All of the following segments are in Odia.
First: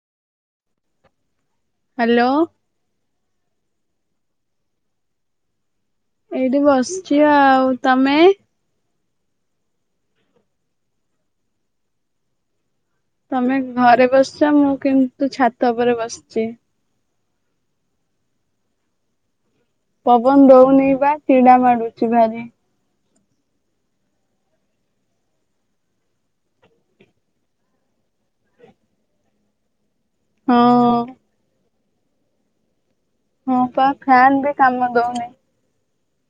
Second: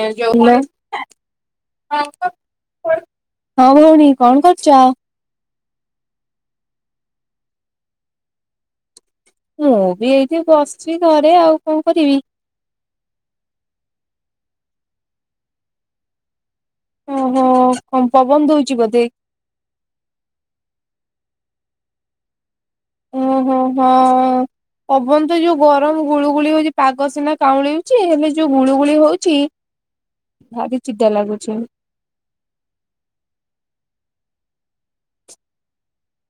ଏ ଯୋଉ [inaudible] ହ୍ୟାଲୋ ହଁ ଭଉଣୀ କଣ କରୁଚ? ଏଇଠି ବସିଛି ଆଉ, ତମେ? ମୁଁ ବି ଏଇଠି ବସିଛି ଘରେ ଆଉ କଣ କରିବି। ତମେ ଘରେ ବସିଛ ମୁଁ କିନ୍ତୁ ଛାତ ଉପରେ ବସିଚି। ଓହୋ କଣ ପବନ ଦୋଉଚି ବୋଧେ? ପବନ ଦଉନି ବା ଚିଡା ମାଡୁଚି ଭାରି। ଓହୋ ହଁ ପବନ ତ ଯୋଉ ଗରମ ଗୁଳୁ ଗୁଳି ହଉଚି ପାଗ ସିନା କାଉଁଳେଉଚି ହେଲେ ଯୋଉ ଗୁଳୁ ଗୁଳି ହଉଚି। ହଁ ଭାରି ଚିଡା ଲାଗୁଚି। ହଁ ପା ଫ୍ୟାନ୍ ବି କାମ ଦଉନି।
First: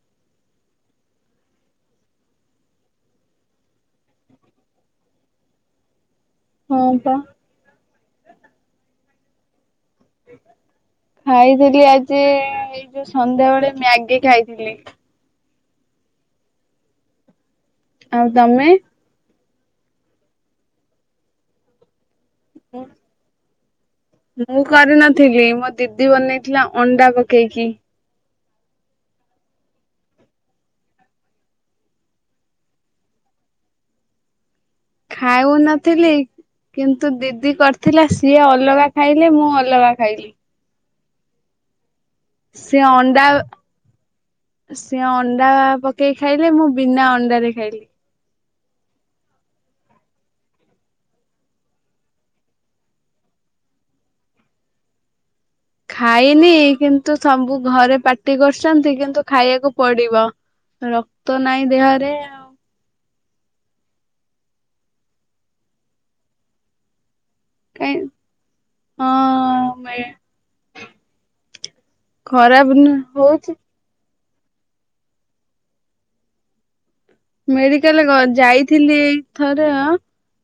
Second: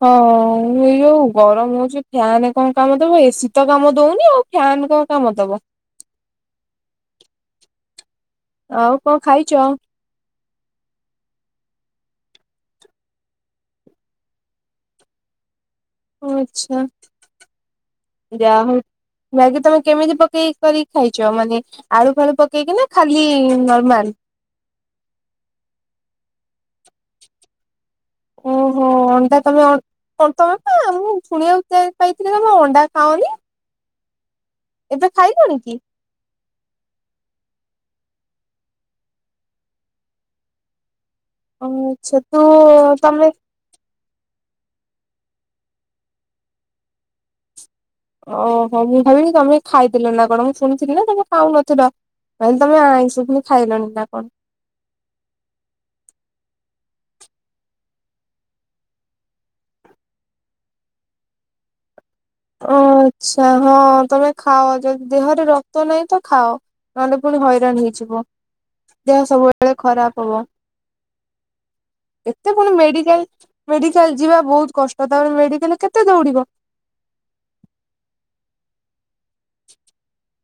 ହଁ ଏଇ ଯୋଉ ଗରମ ହଉଚି, ଫ୍ୟାନ କଣ କାମ ଦବ ଏସିି ତ କାମ ଦଉନି ଆଉ। ଫ୍ୟାନ କଣ କାମ ଦବ। ହଁ ପା। ଆଉ କଣ ଖାଇଚ? ଖାଇଥିଲି ଆଜି ଏଇ ଯୋଉ ସନ୍ଧ୍ୟାବେଳେ ମ୍ୟାଗି ଖାଇଥିଲି। ଓ ଆଚ୍ଛା ଆଉ ଯା ତମେ? ହଉ ମ୍ୟାଗି ତମେ କେମିତି ପକେଇକି କରିିକି ଖାଇଚ ମାନେ ଆଳୁ ଫାଳୁ ପକେଇକି ନା ଖାଲି ନର୍ମାଲ? ମୁଁ କରିନଥିଲି ମୋ ଦିଦି ବନେଇଥିଲା ଅଣ୍ଡା ପକେଇକି। ଓହୋ ଅଣ୍ଡା ତମେ ଅ ସତ କଥା ମୁଁ ଶୁଣିବାକୁ ପାଇଥିଲି ତମେ ଅଣ୍ଡା ଖାଅନି। ଏବେ ଖାଉ ଖାଇଲଣି କି? ନଥିଲି। କିନ୍ତୁ ଦିଦି କରିଥିଲା ସିଏ ଅଲଗା ଖାଇଲେ ମୁଁ ଅଲଗା ଖାଇଲି। ଅ ମୁଁ ଚ୍ଛା ସେ ଅଣ୍ଡା ସିଏ ଅଣ୍ଡା ପକେଇ ଖାଇଲେ ମୁଁ ବିନା ଅଣ୍ଡାରେ ଖାଇଲି। ଓହୋ ମୁଁ ଭାବିଲି ତମେ ଖାଇଦେଲଣି ନା କଣ ମୁଁ ଶୁଣିଥିଲ ନା ତମେ ଖାଉନଥିଲ। ମାଇଁ ତମେ ଆଇଁସ ଖାଇଲନି ନା କଣ? ଖାଇନି କିନ୍ତୁ ସବୁ ଘରେ ପାର୍ଟି କରୁଛନ୍ତି କିନ୍ତୁ ଖାଇବାକୁ ପଡିବ। ରକ୍ତ ନାହିଁ ଦେହରେ ଅ ଓ ଆଚ୍ଛା ହଁ ତମେ ଖାଅ ଯଦି ଦେହରେ ରକ୍ତ ନାହିଁ ତ ଖାଅ। ନହେଲେ ପୁଣି ହଇରାଣ କାଇଁ ହେଇଯିବ ଦେହ ସବୁବେଳେ ହଁ କାଳେ ମେ ଖରାପ ହବ ଏତେ ପୁଣି ଖରାପ ନୁ ମେଡିକାଲ ହଉଛି ମେଡିକାଲ ଯିବା ବହୁତ କଷ୍ଟ ତାପରେ ମେଡିକାଲ କେତେ ଦୌଡିବ। ମେଡିକାଲ ଗ ଯାଇଥିଲି ଏଥର।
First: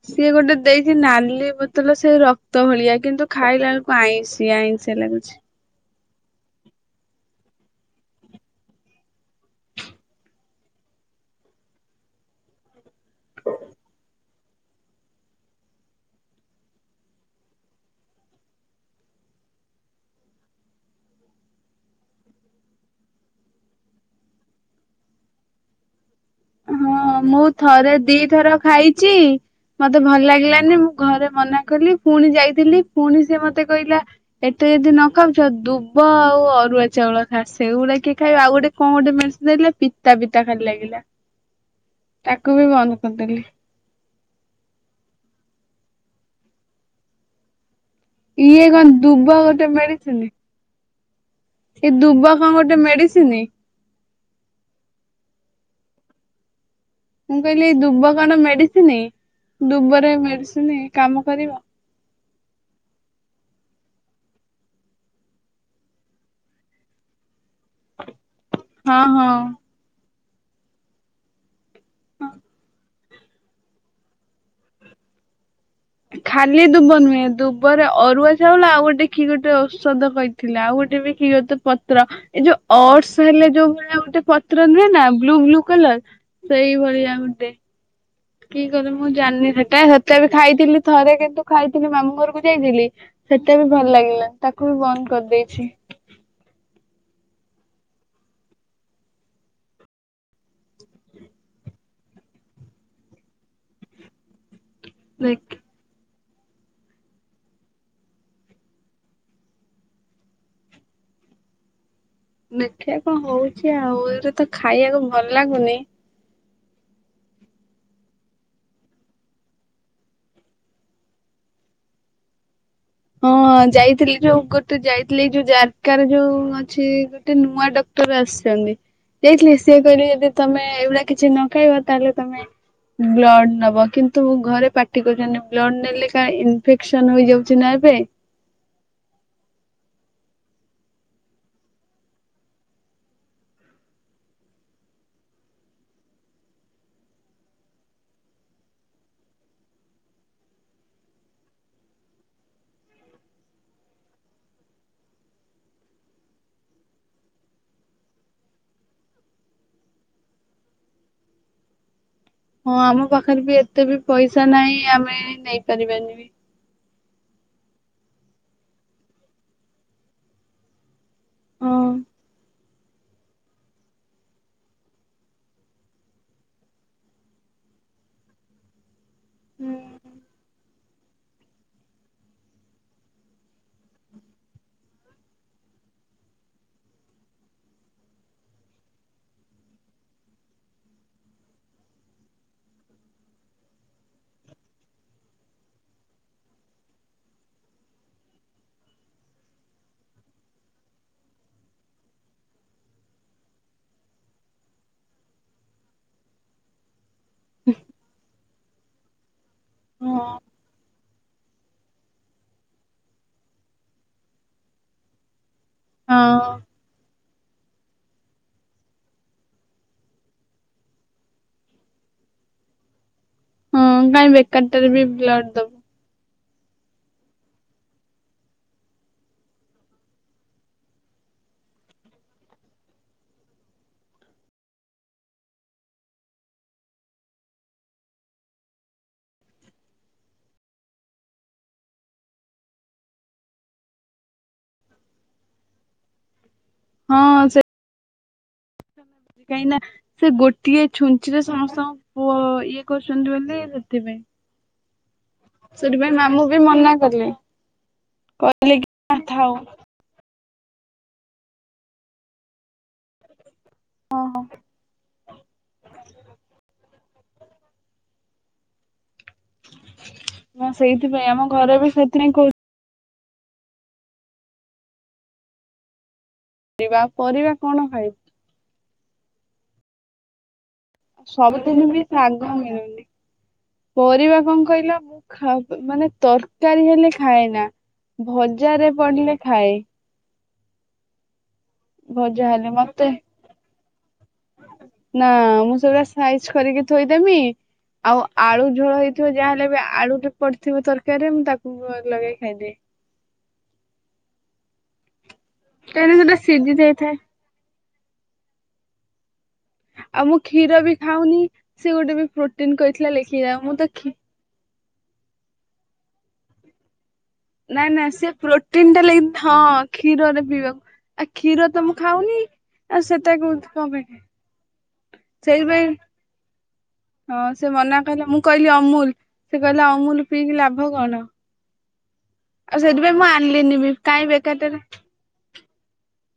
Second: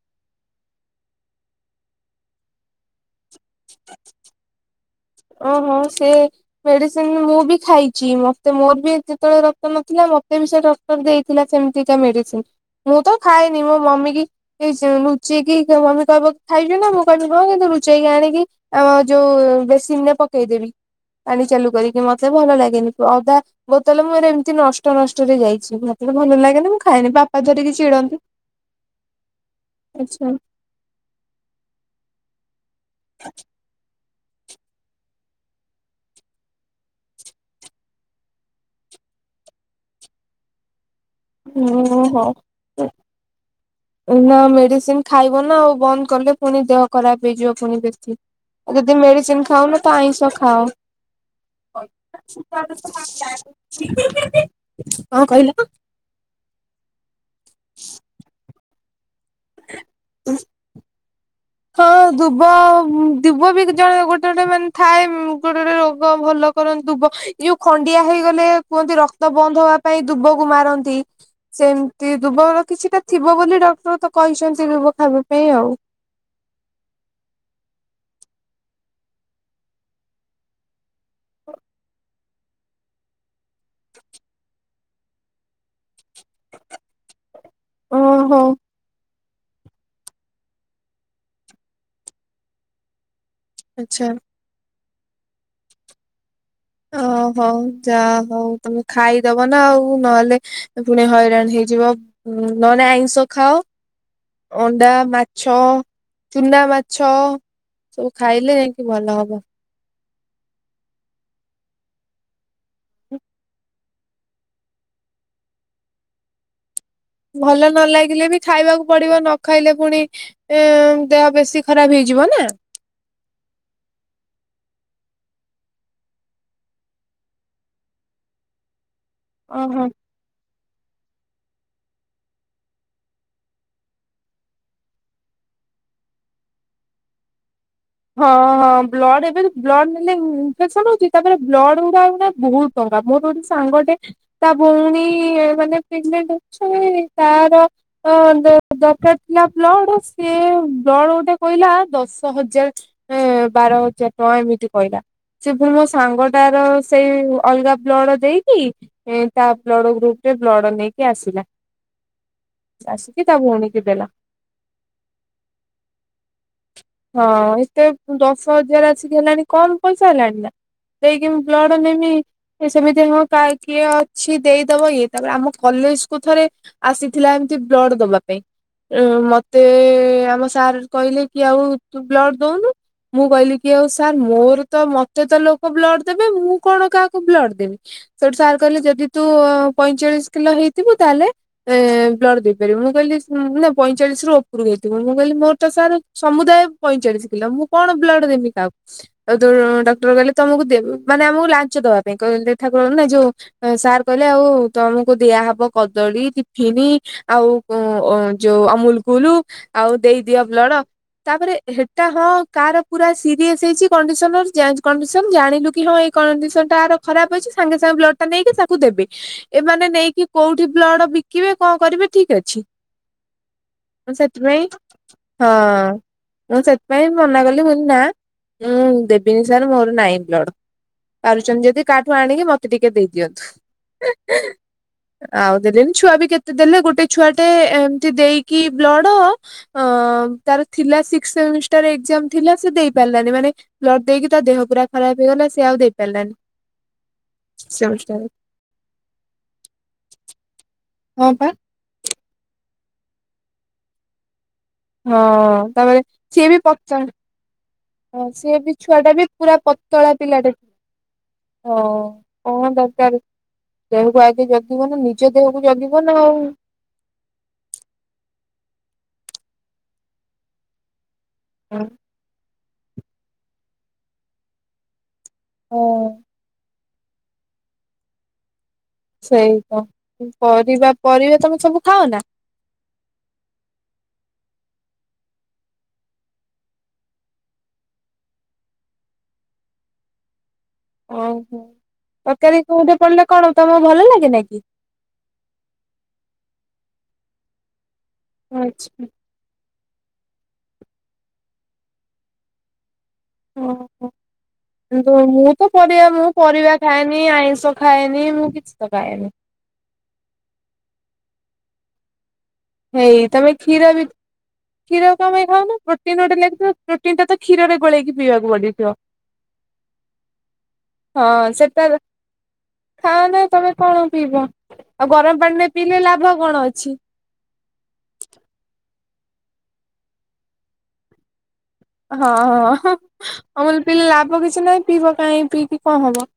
ସିଏ ଗୋଟେ ଦେଇଛି ନାଲି ବୋତଲ ସେ ରକ୍ତ ଭଳିଆ କିନ୍ତୁ ଖାଇଲାବେଳକୁ ଆଇଁଷିଆ ଆଇଁଷିଆ ଲାଗୁଛି। ଓହୋ ସିଏ ମେଡିସିନ ମୁଁ ବି ଖାଇଛି ମତେ ମୋର ବି ଯେତେବେଳେ ରକ୍ତ ନଥିଲା ମତେ ବି ସେ ଡ ଟର ଦେଇଥିଲା ସେମିତିକା ମେଡିସିନ ମୁଁ ତ ଖାଏନି ମୋ ମମି କି ଏଇ ଲୁଚେଇକି ମମି କହିବ ଖାଇଲୁ ନା ମୁଁ କଣିବି ହଁ କିନ୍ତୁ ଲୁଚେଇକି ଆଣିକି ଆ ଯୋଉ ବେସିନରେ ପକେଇଦେବି ପାଣି ଚାଲୁ କରିକି ମତେ ଭଲ ଲାଗେନି ଅଦା ବୋତଲ ମୋର ଏମିତି ନଷ୍ଟ ଭଷ୍ଟରେ ଯାଇଛି ଭାଗ୍ୟ ଭଲ ନାହିଁ। ହଁ ମୁଁ ଥରେ ଦିଥର ଖାଇଛି ମତେ ଭଲ ଆଛା ଲାଗିଲାନି ମୁଁ ଘରେ ମନା କଲି ପୁଣି ଯାଇଥିଲି ପୁଣି ସେ ମତେ କହିଲା ଏତେ ଯଦି ନ ଖାଉଛ ଦୁବ ଆଉ ଅରୁଆ ଚାଉଳ ଖା ସେଇଗୁଡା କିଏ ଖାଇ ଆଉ ଗୋଟେ କଣ ଗୋଟେ ମେଡିସିନ ଦେଲେ। ପିତା ପିତା ଖାଲି ଲାଗିଲା। ହୁଁ। ତାକୁ ବି ହଉ ବନ୍ଦ କରିଦେଲି। [unintelligible] ମେଡିସିନ ଖାଇବ ନା ଆଉ ବନ୍ଦ କଲେ ପୁଣି ଦେହ ଖରାପ ହେଇଯିବ ପୁଣି ବେଶୀ। ଇଏ କଣ ଯଦି ଦୁବ ମେଡିସିନ ଗୋଟେ ଖାଉନ ତ ଆଇଁଷ ଖାଓ। ସେଇ ଦୁବ କଣ ଗୋଟେ ମେଡିସିନ? [unintelligible] କଣ କହିଲ? ମୁଁ କହିଲି ଦୁବ କଣ ମେଡିସିନ ଦୁବରେ ମେଡିସିନ କାମ କରିବ? ହଁ ଦୁବ ଦୁବ ବି ଜଣେ ଗୋଟେ ଗୋଟେ ମାନେ ଥାଏ ଗୋଟେ ଗୋଟେ ରୋଗ ଭଲ କରନ୍ତି ଦୁବ ଏଇ ଯୋଉ ଖଣ୍ଡିଆ ହେଇଗଲେ କୁହନ୍ତି ହଁ ରକ୍ତ ହଁ। ବନ୍ଦ ହବା ପାଇଁ ଦୁବକୁ ମାରନ୍ତି। ସେମିତି ଦୁବ କିଛିଟା ଥିବ ବୋଲି ଡକ୍ଟର ତ କହିଛନ୍ତି ଦୁବ ଖାଇବା ପାଇଁ ଆଉ। ଖାଲି ଦୁବ ନୁହେଁ ଦୁବରେ ଅରୁଆ ଚାଉଳ ଆଉ ଗୋଟେ କି ଗୋଟେ ଔଷଧ କହିଥିଲା ଆଉ ଗୋଟେ ବି କି ଗୋଟେ ପତ୍ର ଏଇ ଯୋଉ ଅଟସ ହେଲେ ଯୋଉ ଭଳିଆ ଗୋଟେ ପତ୍ର ନୁହେଁ ନା ବ୍ଲୁ ବ୍ଲୁ କଲର? ସେଇ ଭଳିଆ ଗୋଟେ ଓହୋ। କି କଲି ମୁଁ ଜାଣିନି ସେଟା ସେତେବେଳେ ବି ଖାଇଥିଲି ଥରେ କିନ୍ତୁ ଖାଇଥିଲି ମାମୁଁ ଘରକୁ ଯାଇଥିଲି। ସେଟା ବି ଭଲ ଆଚ୍ଛା ଲାଗିଲାନି ତାକୁ ବି ବନ୍ଦ କରିଦେଇଛି। ଓହୋ, ଯା ହଉ ତମେ ଖାଇଦବ ନା ଆଉ ନହେଲେ ପୁଣି ହଇରାଣ ହେଇଯିବ ନହନେ ଆଇଁଷ ଖାଅ ଅଣ୍ଡା ମାଛ, ଦେଖ ଚୁନା ମାଛ, ସବୁ ଖାଇଲେ ଯାଇକି ଭଲ ହବ। ଦେଖିଆ କଣ ହଉଚି ଆଉ, ଏଇଗୁରା ତ ଖାଇଆକୁ ଭଲ ଲାଗୁନି ଭଲ ନ ଲାଗିଲେ ବି ଖାଇବାକୁ ପଡିବ ନ ଖାଇଲେ ପୁଣି ଏ ଦେହ ବେଶୀ ଖରାପ ହେଇଯିବ ନା। ହଁ ଯାଇଥିଲି ଯୋଉ ଗୋଟେ ଯାଇଥିଲି ଯୋଉ ଜାରକା ରେ ଯୋଉ ଅଛି ଗୋଟେ ନୂଆ ଡ ଡ଼କ୍ଟର ଆସିଚନ୍ତି। ଯାଇଥିଲି ଓହୋ ସିଏ କହିଲେ ଯଦି ତମେ ଏଇଭଳିଆ କିଛି ନ ଖାଇବ ତାହେଲେ ତମେ ବ୍ଲଡ ନବ କିନ୍ତୁ ଘରେ ପାଟି କରୁଚନ୍ତି ବ୍ଲଡ଼ ନେଲେ କାଳେ ଇନଫେକ୍ସନ ହୋଇଯାଉଚି ନା ଏ ବେ। ହଁ। ହଁ, ବ୍ଲଡ଼ ଏବେ ବ୍ଲଡ ନେଲେ ଇନଫେକ୍ସନ ହଉଚି ତାପରେ ବ୍ଲଡ ଗୁଡା ଏଇନା ବହୁତ୍ ଟଙ୍କା ମୋର ଗୋଟେ ସାଙ୍ଗେ ଟେ ତା ଭଉଣୀ ମାନେ ପ୍ରେଗନେଣ୍ଟ ଅଛି ତାର ତ ଦରକାର ଥିଲା ବ୍ଲଡ ସେ ବ୍ଲଡ ଗୋଟେ କହିଲା ଦଶ ହଜାର ସେ ବାର ହଜାର ଟଙ୍କା ଏମିତି କହିଲା। ସେ ପୁଣି ମୋ ସାଙ୍ଗଟାର ସେଇ ଅଲଗା ବ୍ଲଡ ଦେଇକି ତା ବ୍ଲଡ ଗ୍ରୁପ ରେ ବ୍ଲଡ ନେଇକି ଆସିଲା। ହଁ ଆମ ଆସିକି ତା ପାଖରେ ବି ଭଉଣୀକି ଏତେ ଦେଲା। ବି ପଇସା ନାହିଁ ଆମେ ନେଇ ପାରିବାନି ବି। ହଁ ଏତେ ଦଶ ହଜାର ଆସିକି ହେଲାଣି କମ୍ ପଇସା ହେଲାଣି ନା। ଦେଇକି ମୁଁ ହଁ। ବ୍ଲଡ଼ ନେମି ସେମିତି ହଁ କିଏ ଅଛି ଦେଇଦବ ଇଏ, ତାପରେ ଆମ କଲେଜ କୁ ଥରେ ଆସିଥିଲା ଏମିତି ବ୍ଲଡ ଦବା ପାଇଁ ମତେ ହୁଁ ଆମ ସାର୍ କହିଲେ କି ଆଉ ତୁ ବ୍ଲଡ଼ ଦଉନୁ ମୁଁ କହିଲି କି ଆଉ ସାର୍ ମୋର ତ ମତେ ତ ଲୋକ ବ୍ଲଡ ଦେବେ ମୁଁ କଣ କାହାକୁ ବ୍ଲଡ ଦେବି ସେଇଠୁ ସାର୍ କହିଲେ ଯଦି ତୁ ପଇଁଚାଳିଶି କିଲୋ ହେଇଥିବୁ ତାହେଲେ ଏ ବ୍ଲଡ଼ ଦେଇପାରିବୁ। ମୁଁ କହିଲି ନା ପଇଁଚାଳିଶି ରୁ ଓପୁରୁକୁ ହେଇଥିବ ମୁଁ କହିଲି ମୋର ତ ସାର୍ ସମୁଦାୟ ପଇଁଚାଳିଶି କିଲୋ ମୁଁ କଣ ବ୍ଲଡ଼ ଦେମି କାହାକୁ। ଆଉ ଡକ୍ଟର କହିଲେ ତମୁକୁ ଦେ ମାନେ ଆମୁକୁ ଲାଞ୍ଚ ଦବା ପାଇଁ କ ଦେଖା କର ନା ଯୋଉ ସାର୍ କହିଲେ ଆଉ ତମୁକୁ ଦିଆହବ କଦଳୀ, ଟିଫିନି ଆଉ ଯୋଉ ଅମୁଲ କୁଲୁ ଆଉ ହଁ ଦେଇଦିଅ ବ୍ଲଡ଼ ତାପରେ ହେଟା ହଁ କାର ପୁରା ସିରିୟସ ହେଇଚି କଣ୍ଡିସନ ଅଛି ଚେଞ୍ଜ କଣ୍ଡିସନ ଜାଣିଲୁ କି ହଁ ଏଇ କଣ୍ଡିସନ ଟା ଆର ଖରାପ ଅଛି ସାଙ୍ଗେ ସାଙ୍ଗେ ବ୍ଲଡ ଟା ନେଇକି ତାକୁ ଦେବେ ଏମାନେ ନେଇକି କୋଉଠି ବ୍ଲଡ ବିକିବେ କଣ କରିବେ ଠିକି ଅଛି ହଁ ମୁଁ କାହିଁ ସେଥିପାଇଁ, ବେକାରଟାରେ ବି ବ୍ଲଡ ଦବୁ ହଁ। ମୁଁ ସେଥିପାଇଁ ମନା କଲି ମୁଁ କହିଲି ନା ମୁଁ ଦେବିନି ସାର୍ ମୋର ନାଇ ବ୍ଲଡ। ପାରୁଚନ୍ତି ଯଦି କାହାଠୁ ଆଣିକି ମତେ ଟିକେ ଦେଇଦିଅନ୍ତୁ। ଆଉ ଦେଲେନି ଛୁଆ ବି କେତେ ଦେଲେ। ଗୋଟେ ଛୁଆଟେ ଏମିତି ଦେଇକି ବ୍ଲଡ଼ ହଁ, ତାର ଥିଲା ସିକ୍ସ ସେମିଷ୍ଟାର ଏକ୍ସାମ୍ ଥିଲା ସେ ଦେଇ ପାରିଲାନି ମାନେ ବ୍ଲଡ ଦେଇକି ତା ଦେହ ପୁରା ଖରାପ ହେଇଗଲା ସେ ଆଉ ଦେଇପାରିଲାନି। ହଁ ସେ କାହିଁକି ନା ସେ ଗୋଟିଏ ହଁ ଛୁଞ୍ଚି ରେ ପା। ସମସ୍ତଙ୍କ ପୁଅ ଇଏ କରୁଚନ୍ତି ବୋଲି ସେଥିପାଇଁ। ହଁ, ତାପରେ ସେଥିପାଇଁ ମାମୁଁ ସିଏ ବି ମନା ପଚା, କଲେ ହଁ ସିଏ ବି କହିଲେ ଛୁଆ ଟା କି ବି ଥାଉ ପୁରା ପ ପତଳା ପିଲାଟେ। ହଁ, କଣ ଦରକାର ଦେହକୁ ଆଗେ ଯଗି ଜୀବନ ନିଜ ଦେହକୁ ଜଗିବ ନା ଆଉ। ହଁ ସେଇଥିପାଇଁ, ଆମ ଘରେ ହଁ ବି ସେଥିପାଇଁ କହୁ ହଁ। [unintelligible] ପରିବା କଣ ଖାଇବି? ସେଇ ତ ପରିବା ପରିବା ତମେ ସବୁ ସବୁଦିନ ବି ଖାଅ ନା? ଶାଗ ମିଳୁନି। ପରିବା କଣ କହିଲ ଖା ମାନେ ତରକାରୀ ହେଲେ ଖାଏ ନା। ଭଜାରେ ପଡିଲେ ଖାଏ। ଓହୋ ଭଜା ତରକାରୀ ହେଲେ କୋଉଠି ମତେ ପଡିଲେ କଣ ତମକୁ ଭଲ ଲାଗେ ନିକି? ନା ମୁଁ ସେଗୁଡା ସାଇଜ କରିକି ଥୋଇଦେମି ଆଉ ଆଳୁ ଝୋଳ ଆଚ୍ଛା। ହେଇଥିବ ଯାହାହେଲେ ବି ଆଳୁଟେ ପଡିଥିବ ତରକାରୀରେ ମୁଁ ତାକୁ ଭ ଲଗେଇ ଖାଇଦିଏ। ଓହୋ କିନ୍ତୁ ମୁଁ ତ ପରିବା ମୁଁ କାହିଁକିନା ସେଟା ସିଝି ପରିବା ଯାଇଥାଏ ଖାଏନି ଆଇଁଷ ଖାାଏନି ମୁଁ କିିଛି ତ ଖାଏନି। ଆଉ ମୁଁ କ୍ଷୀର ବି ଖାଉନି ସେ ଗୋଟେ ବି ପ୍ରୋଟିନ କହିଥିଲା ହେଇ ଲେଖି ତମେ ଯାାଉ ମୁଁ ତ କ୍ଷୀର ବି କ୍ଷୀ କ୍ଷୀର କମ ପାଇଁ ଖାଉନ ପ୍ରୋଟିନ ଗୋଟେ ଲେଖିଥିବ ପ୍ରୋ ପ୍ରୋଟିନ ଟା ତ କ୍ଷୀର। ନାଇଁ ନା ସେ ପ୍ରୋଟିନ ଟା ଲେଗ ହଁ କ୍ଷୀରରେ ପିଇବାକୁ। ଆ କ୍ଷୀର ତ ମୁଁ ଖାଉନି। ଆଉ ଖାଅ ସେଟା ନା କହୁଛି ତମେ କଣ ପାଇଁ ଖାଇବି ପିଇବ ଆଉ ଗରମ ପାଣିରେ ସେଇଥିପାଇଁ ପିଇଲେ ଲାଭ କଣ ଅଛି। ହଁ ସେ ମନା କହିଲା ମୁଁ କହିଲି ଅମୁଲ ସେ କହିଲା ଅମୁଲ ପିଇକି ଲାଭ କଣ। ହଁ ଆଉ ହଁ ସେଥିପାଇଁ ମୁଁ ଆଣିଲିନି ଅମୁଲ ବି ପିଇଲେ କାଇଁ ଲାଭ କିଛି ବେକାରଟାରେ ନାହିଁ ପିଇବ କାହିଁ ପିଇକି କଣ ହବ।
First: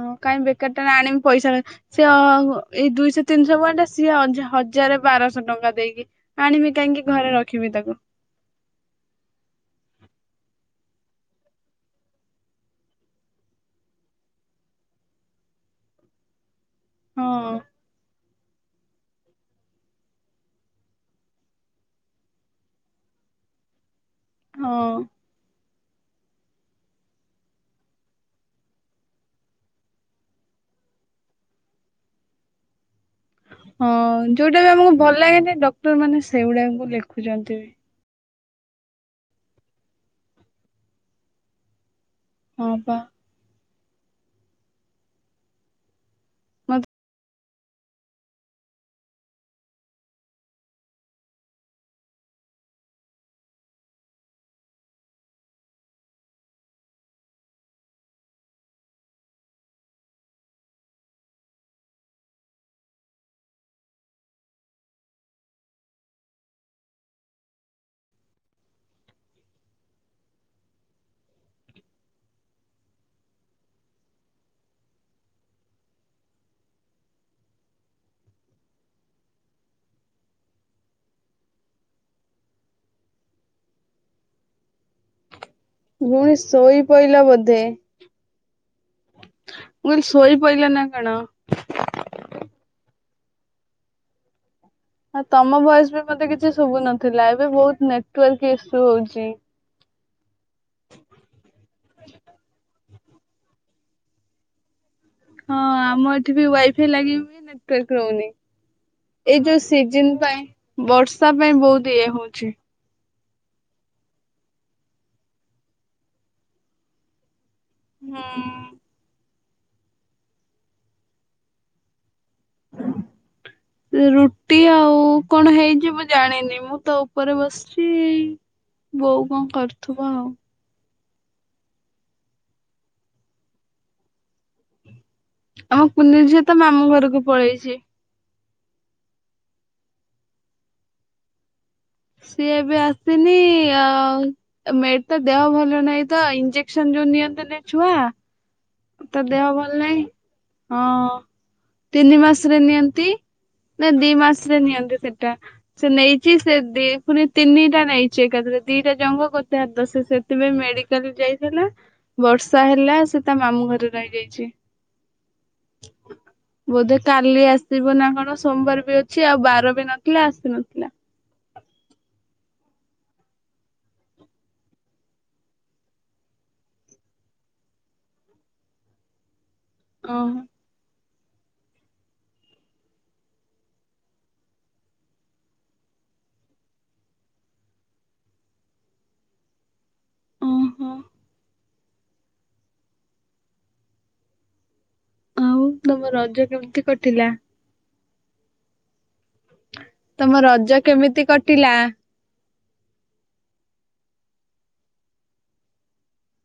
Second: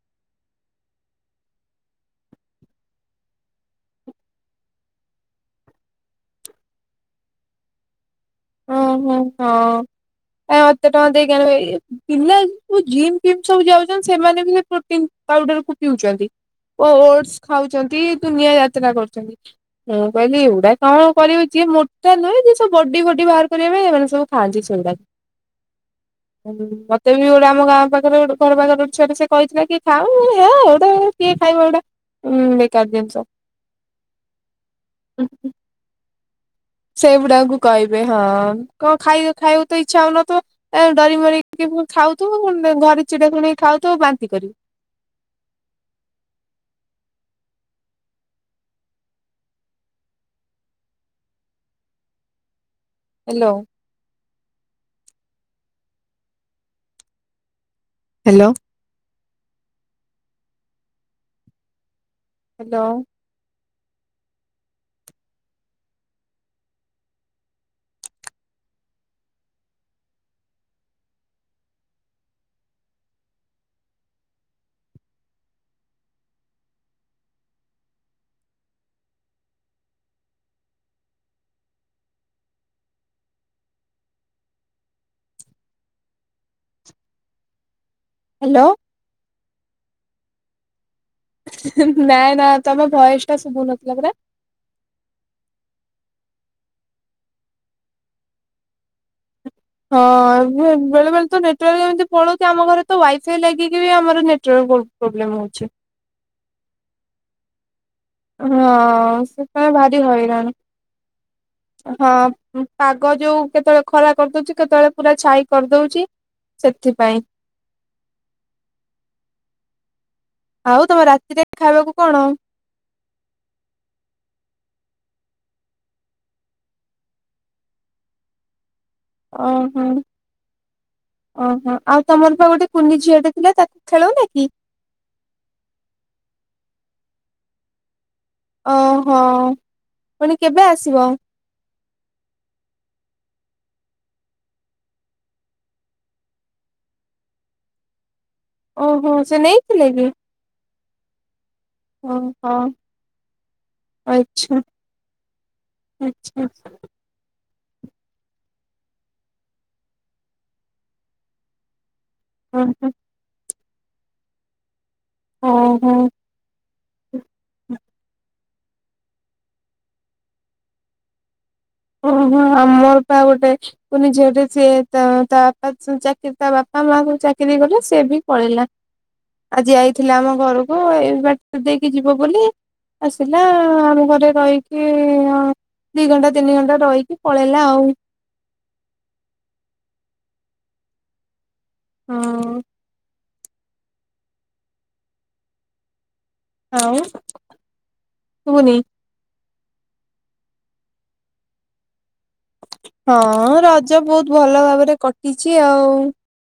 ହଁ କାଇଁ ବେକାର ଟା ଆଣିବି ପଇସା ସିଏ ଅ ଏଇ ଦୁଇଶହ ତିନିଶହ ୱାଟେ ସିଏ ହଜାର ବାରଶହ ଟଙ୍କା ଦେଇକି ଆଣିବି କାହିଁକି ଘରେ ରଖିବି ତାକୁ। ଓହୋ ହଁ କାଇ ଏତେ ଟଙ୍କା ଦେଇକିଆଣିଲି। ପିଲାଏ ଯୋଉ ଜିମ୍ ଫିମ୍ ସବୁ ଯାଉଛନ୍ତି ସେମାନେ ବି ସେ ପ୍ରୋଟିନ ପାଉଡର କୁ ପିଉଛନ୍ତି। ଓ ଓଡସ ହଁ ଖାଉଛନ୍ତି ଦୁନିଆ ଜାତ ତ୍ରା କରୁଛନ୍ତି ମୁଁ କହିଲି ଏଗୁଡା କଣ କରିବି ଯିଏ ମୋଟା ନୁହେଁ ଯିଏ ସବ ବଡି ପ୍ ବଡ଼ି ବାହାର କରିବା ପାଇଁ ଏମାନେ ସବୁ ଖାଆନ୍ତି ହଁ ସେଗୁଡାକୁ। ହଁ ମତେ ବି ଗୋଟେ ଆମ ଗାଁ ପାଖରେ ଗୋଟେ ଘର ପାଖରେ ଛୁଆଟେ ସେ କହିଥିଲା କି ଖାଉ ଏ ଗୋଟେ କିଏ ଖାଇବା ଏ ଗୋଟା ଉଁ ବେକାର ଜିନିଷ। ହଁ ଯୋଉଟା ବି ଆମକୁ ଭଲ ଲାଗେନି ଡକ୍ଟର ମାନେ ସେଇଗୁଡା ସେଗୁଡାଙ୍କୁ କହିବେ ହଁ କଣ ଖାଇ ଖାଇବ ତ ଇଚ୍ଛା ହଉନଥୁବ ଏ ଡରି ମରିକି ପୁ ଖାଉଥୁବୁ ହଁ ପୁଣି ପା। ଘରେ ଚିଡା ଶୁଣିକି ଖାଉଥୁବୁ ବାନ୍ତି କରିବୁ। ମତ। ହ୍ୟାଲୋ। ହ୍ୟାଲୋ। ହ୍ୟାଲୋ। ପୁଣି ଶୋଇ ପଇଲ ବୋଧେ। ହ୍ୟାଲୋ। ମୁଁ କାହିଲି ଶୋଇ ପାଇଲ ନା କଣ? ନା ନା ତମ ଭଏସ ଟା ଶୁଭୁନଥିଲା ପରା। ହଁ ତମ ଭୟସ ବି ମତେ କିଛି ଶୁଭୁନଥିଲା ଏବେ ବହୁତ ନେଟୱାର୍କ ଇସ୍ୟୁ ହଉଛି। ହଁ ଏ ବେ ବେଳେ ବେଳେ ତ ନେଟୱାର୍କ ଏମିତି ପଳଉଛି ଆମ ଘରେ ତ ୱାଇ ଫଫାଇ ଲାଗିକି ବି ଆମର ନେଟୱାର୍କ ପ ହଁ ଆମ ଏଠି ବି ୱାଇ ଫାଇ ଲାଗି ବି ନେଟୱାର୍କ ରହୁନି। ହଁ ଏଇ ଯୋଉ ସେଥିପାଇଁ ଭାରି ସିଜନ ପାଇଁ ହଇରାଣ ବର୍ଷା ପାଇଁ ବହୁତ ଇଏ ହଉଛି। ହଁ ପାଗ ଯୋଉ କେତେବେଳେ ଖରା କରିଦଉଛି କେତେବେଳେ ପୁରା ଛାଇ କରିଦଉଛି ସେଥିପାଇଁ। ହୁଁ ଆଉ ତମ ରାତିରେ ଖାଇବାକୁ କଣ? ରୁଟି ଆଉ କଣ ହେଇଯି ମୁଁ ଜାଣିନି। ମୁଁ ତ ଉପରେ ବସିଛି। ବୋଉ କଣ ଓହୋ। କରୁଥିବ ଆଉ ଓହୋ। ଆଉ ତମର ପା ଗୋଟେ କୁନି ଝିଅ ଟା ଥିଲା ତାକୁ ଖେଳଉନା କି? ଆମ କୁନି ଝିଅ ତା ମାମୁଁ ଘରକୁ ପଳେଇଛି। ଓହୋ। ପୁଣି କେବେ ଆସିବ? ସିଏ ଏବେ ଆସିନି ଆଉ। ମେଟ ତ ଦେହ ଭଲ ନାହିଁ ତ ଇଞ୍ଜେକ୍ସନ ଯୋଉ ନିଅନ୍ତିନି ଛୁଆ। ଓହୋ ତା ସେ ଦେହ ଭଲ ନେଇଥିଲେ ନାହିଁ। କି? ହଁ ତିନି ଓହୋ ମାସରେ ନିଅନ୍ତି। ନା ଦି ମାସରେ ଆଚ୍ଛା ନିଅନ୍ତି ସେଇଟା ସେ ନେଇଛି ଆଚ୍ଛା ସେ ଦି ପୁଣି ତିନିଟା ନେଇଛି ଏକାଥରେ ଦିଟା ଜଙ୍ଘ ଗୋତେ ହାତ। ସେ ସେଥିପାଇଁ ମେଡିକାଲ ଯାଇଥିଲା। ବର୍ଷା ଓହୋ ହେଲା। ସେ ତା ମାମୁଁ ଘରେ ରହିଯାଇଛି। ଓହୋ। ବୋଧେ କାଲି ଆସିବ ନା କଣ ସୋମବାର ବି ଅଛି ଆଉ ବାର ବି ନଥିଲା ଆସି ନଥିଲା। ଓହୋ ଆମର ପା ଗୋଟେ ପୁଣିି ଝିଅଟେ ସିଏ ତା ତା ବାପା ଚାକିରି ତା ବାପା ମାଆଙ୍କ ଚାକିରି କଲେ ସିଏ ବି ପଳେଇଲା। ଆଜି ଆଇଥିଲା ଆମ ଓହୋ ଘରକୁ ଏ ବାଟ ଦେଇକି ଯିବ ବୋଲି। ଆସିଲା ଆମ ଘରେ ରହିକି। ଦି ଘଣ୍ଟା ତିନି ଘଣ୍ଟା ରହିକି ପଳେଇଲା ଆଉ। ଓହୋ। ହଉ। ଆଉ ତମ ରଜ କେମିତି ଆଉ କଟିଲା ତୁନି ତମ ରଜ କେମିତି କଟିଲା? ହଁ ରଜ ବହୁତ ଭଲ ଭାବରେ କଟିଛି ଆଉ।